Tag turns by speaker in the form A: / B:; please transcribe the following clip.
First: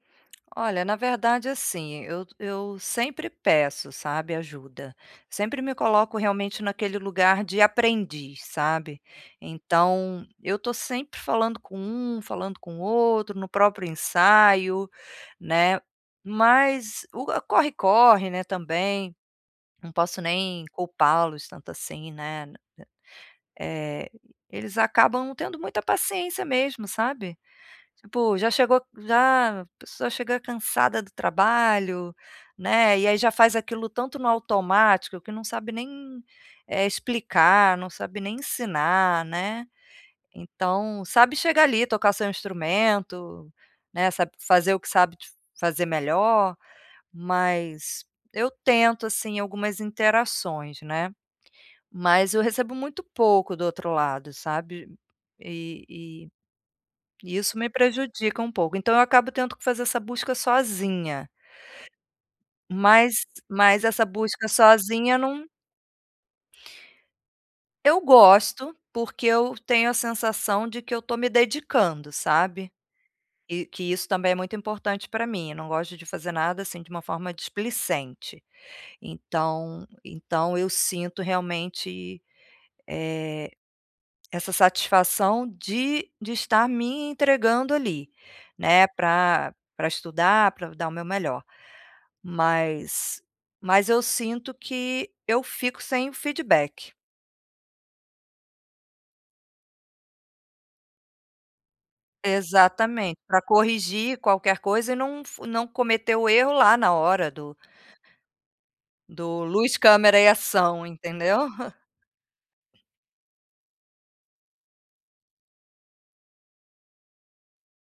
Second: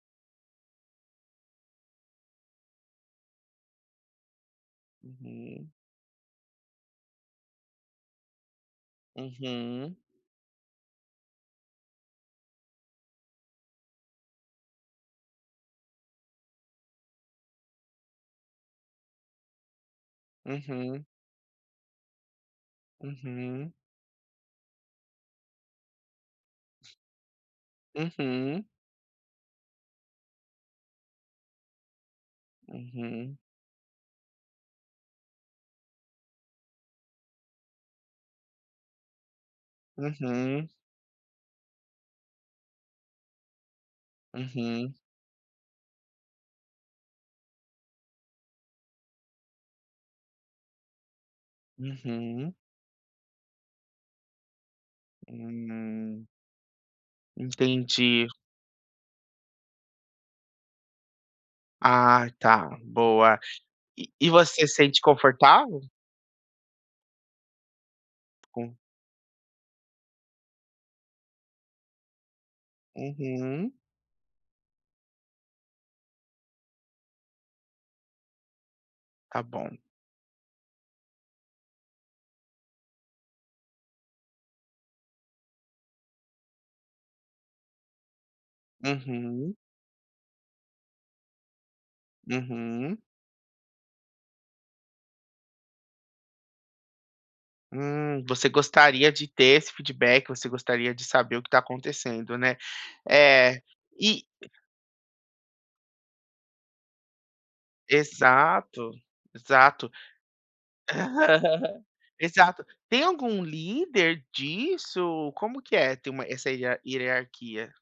A: Olha, na verdade assim, eu eu sempre peço, sabe, ajuda. Sempre
B: Uhum.
A: me coloco realmente naquele lugar de aprendiz, sabe.
B: Uhum.
A: Então, eu tô sempre falando com um, falando com outro, no próprio ensaio, né. Mas o corre-corre, né, também, não posso nem
B: Uhum.
A: culpar-los tanto assim, né.
B: Uhum.
A: Eh, eh, eles acabam não tendo muita paciência mesmo, sabe. Pô, já
B: Uhum.
A: chegou já a pessoa chega cansada do trabalho, né. E aí, já
B: Uhum.
A: faz aquilo tanto no automático que não sabe nem, eh, explicar, não sabe nem ensinar, né.
B: Uhum.
A: Então, sabe, chegar ali, tocar seu instrumento, né, sabe, fazer o que
B: Uhum.
A: sabe de fazer melhor, mas eu tento, assim, algumas interações, né. Mas eu
B: Uhum.
A: recebo muito pouco do outro lado, sabe? E
B: Hum.
A: e e isso me
B: Entendi.
A: prejudica um pouco, então, eu acabo tendo que fazer essa busca sozinha.
B: Ah, tá.
A: Mas,
B: Boa.
A: mas essa
B: E e
A: busca
B: você sente
A: sozinha num
B: confortável?
A: Eu
B: Com
A: gosto, porque eu tenho a sensação de que eu tô me dedicando, sabe? E
B: Uhum.
A: que isso também é muito importante pra mim, eu não gosto de fazer nada, assim, de uma forma displicente.
B: Ta bom.
A: Então, então eu sinto realmente, eh, essa satisfação de de estar me entregando ali, né, pra
B: Uhum.
A: pra estudar, pra dar o meu melhor.
B: Uhum.
A: Mas mas eu sinto que eu fico sem feedback.
B: Hum. Você gostaria de ter esse feedback. Você gostaria de saber o que tá acontecendo né.
A: Exatamente, pra
B: É.
A: corrigir
B: E
A: qualquer coisa e não fu não cometer o erro lá, na hora do
B: Exato.
A: do luz
B: Exato.
A: câmera e ação, entendeu?
B: Exato. Tem algum líder disso? Como que é? Ter uma essa ia hierarquia?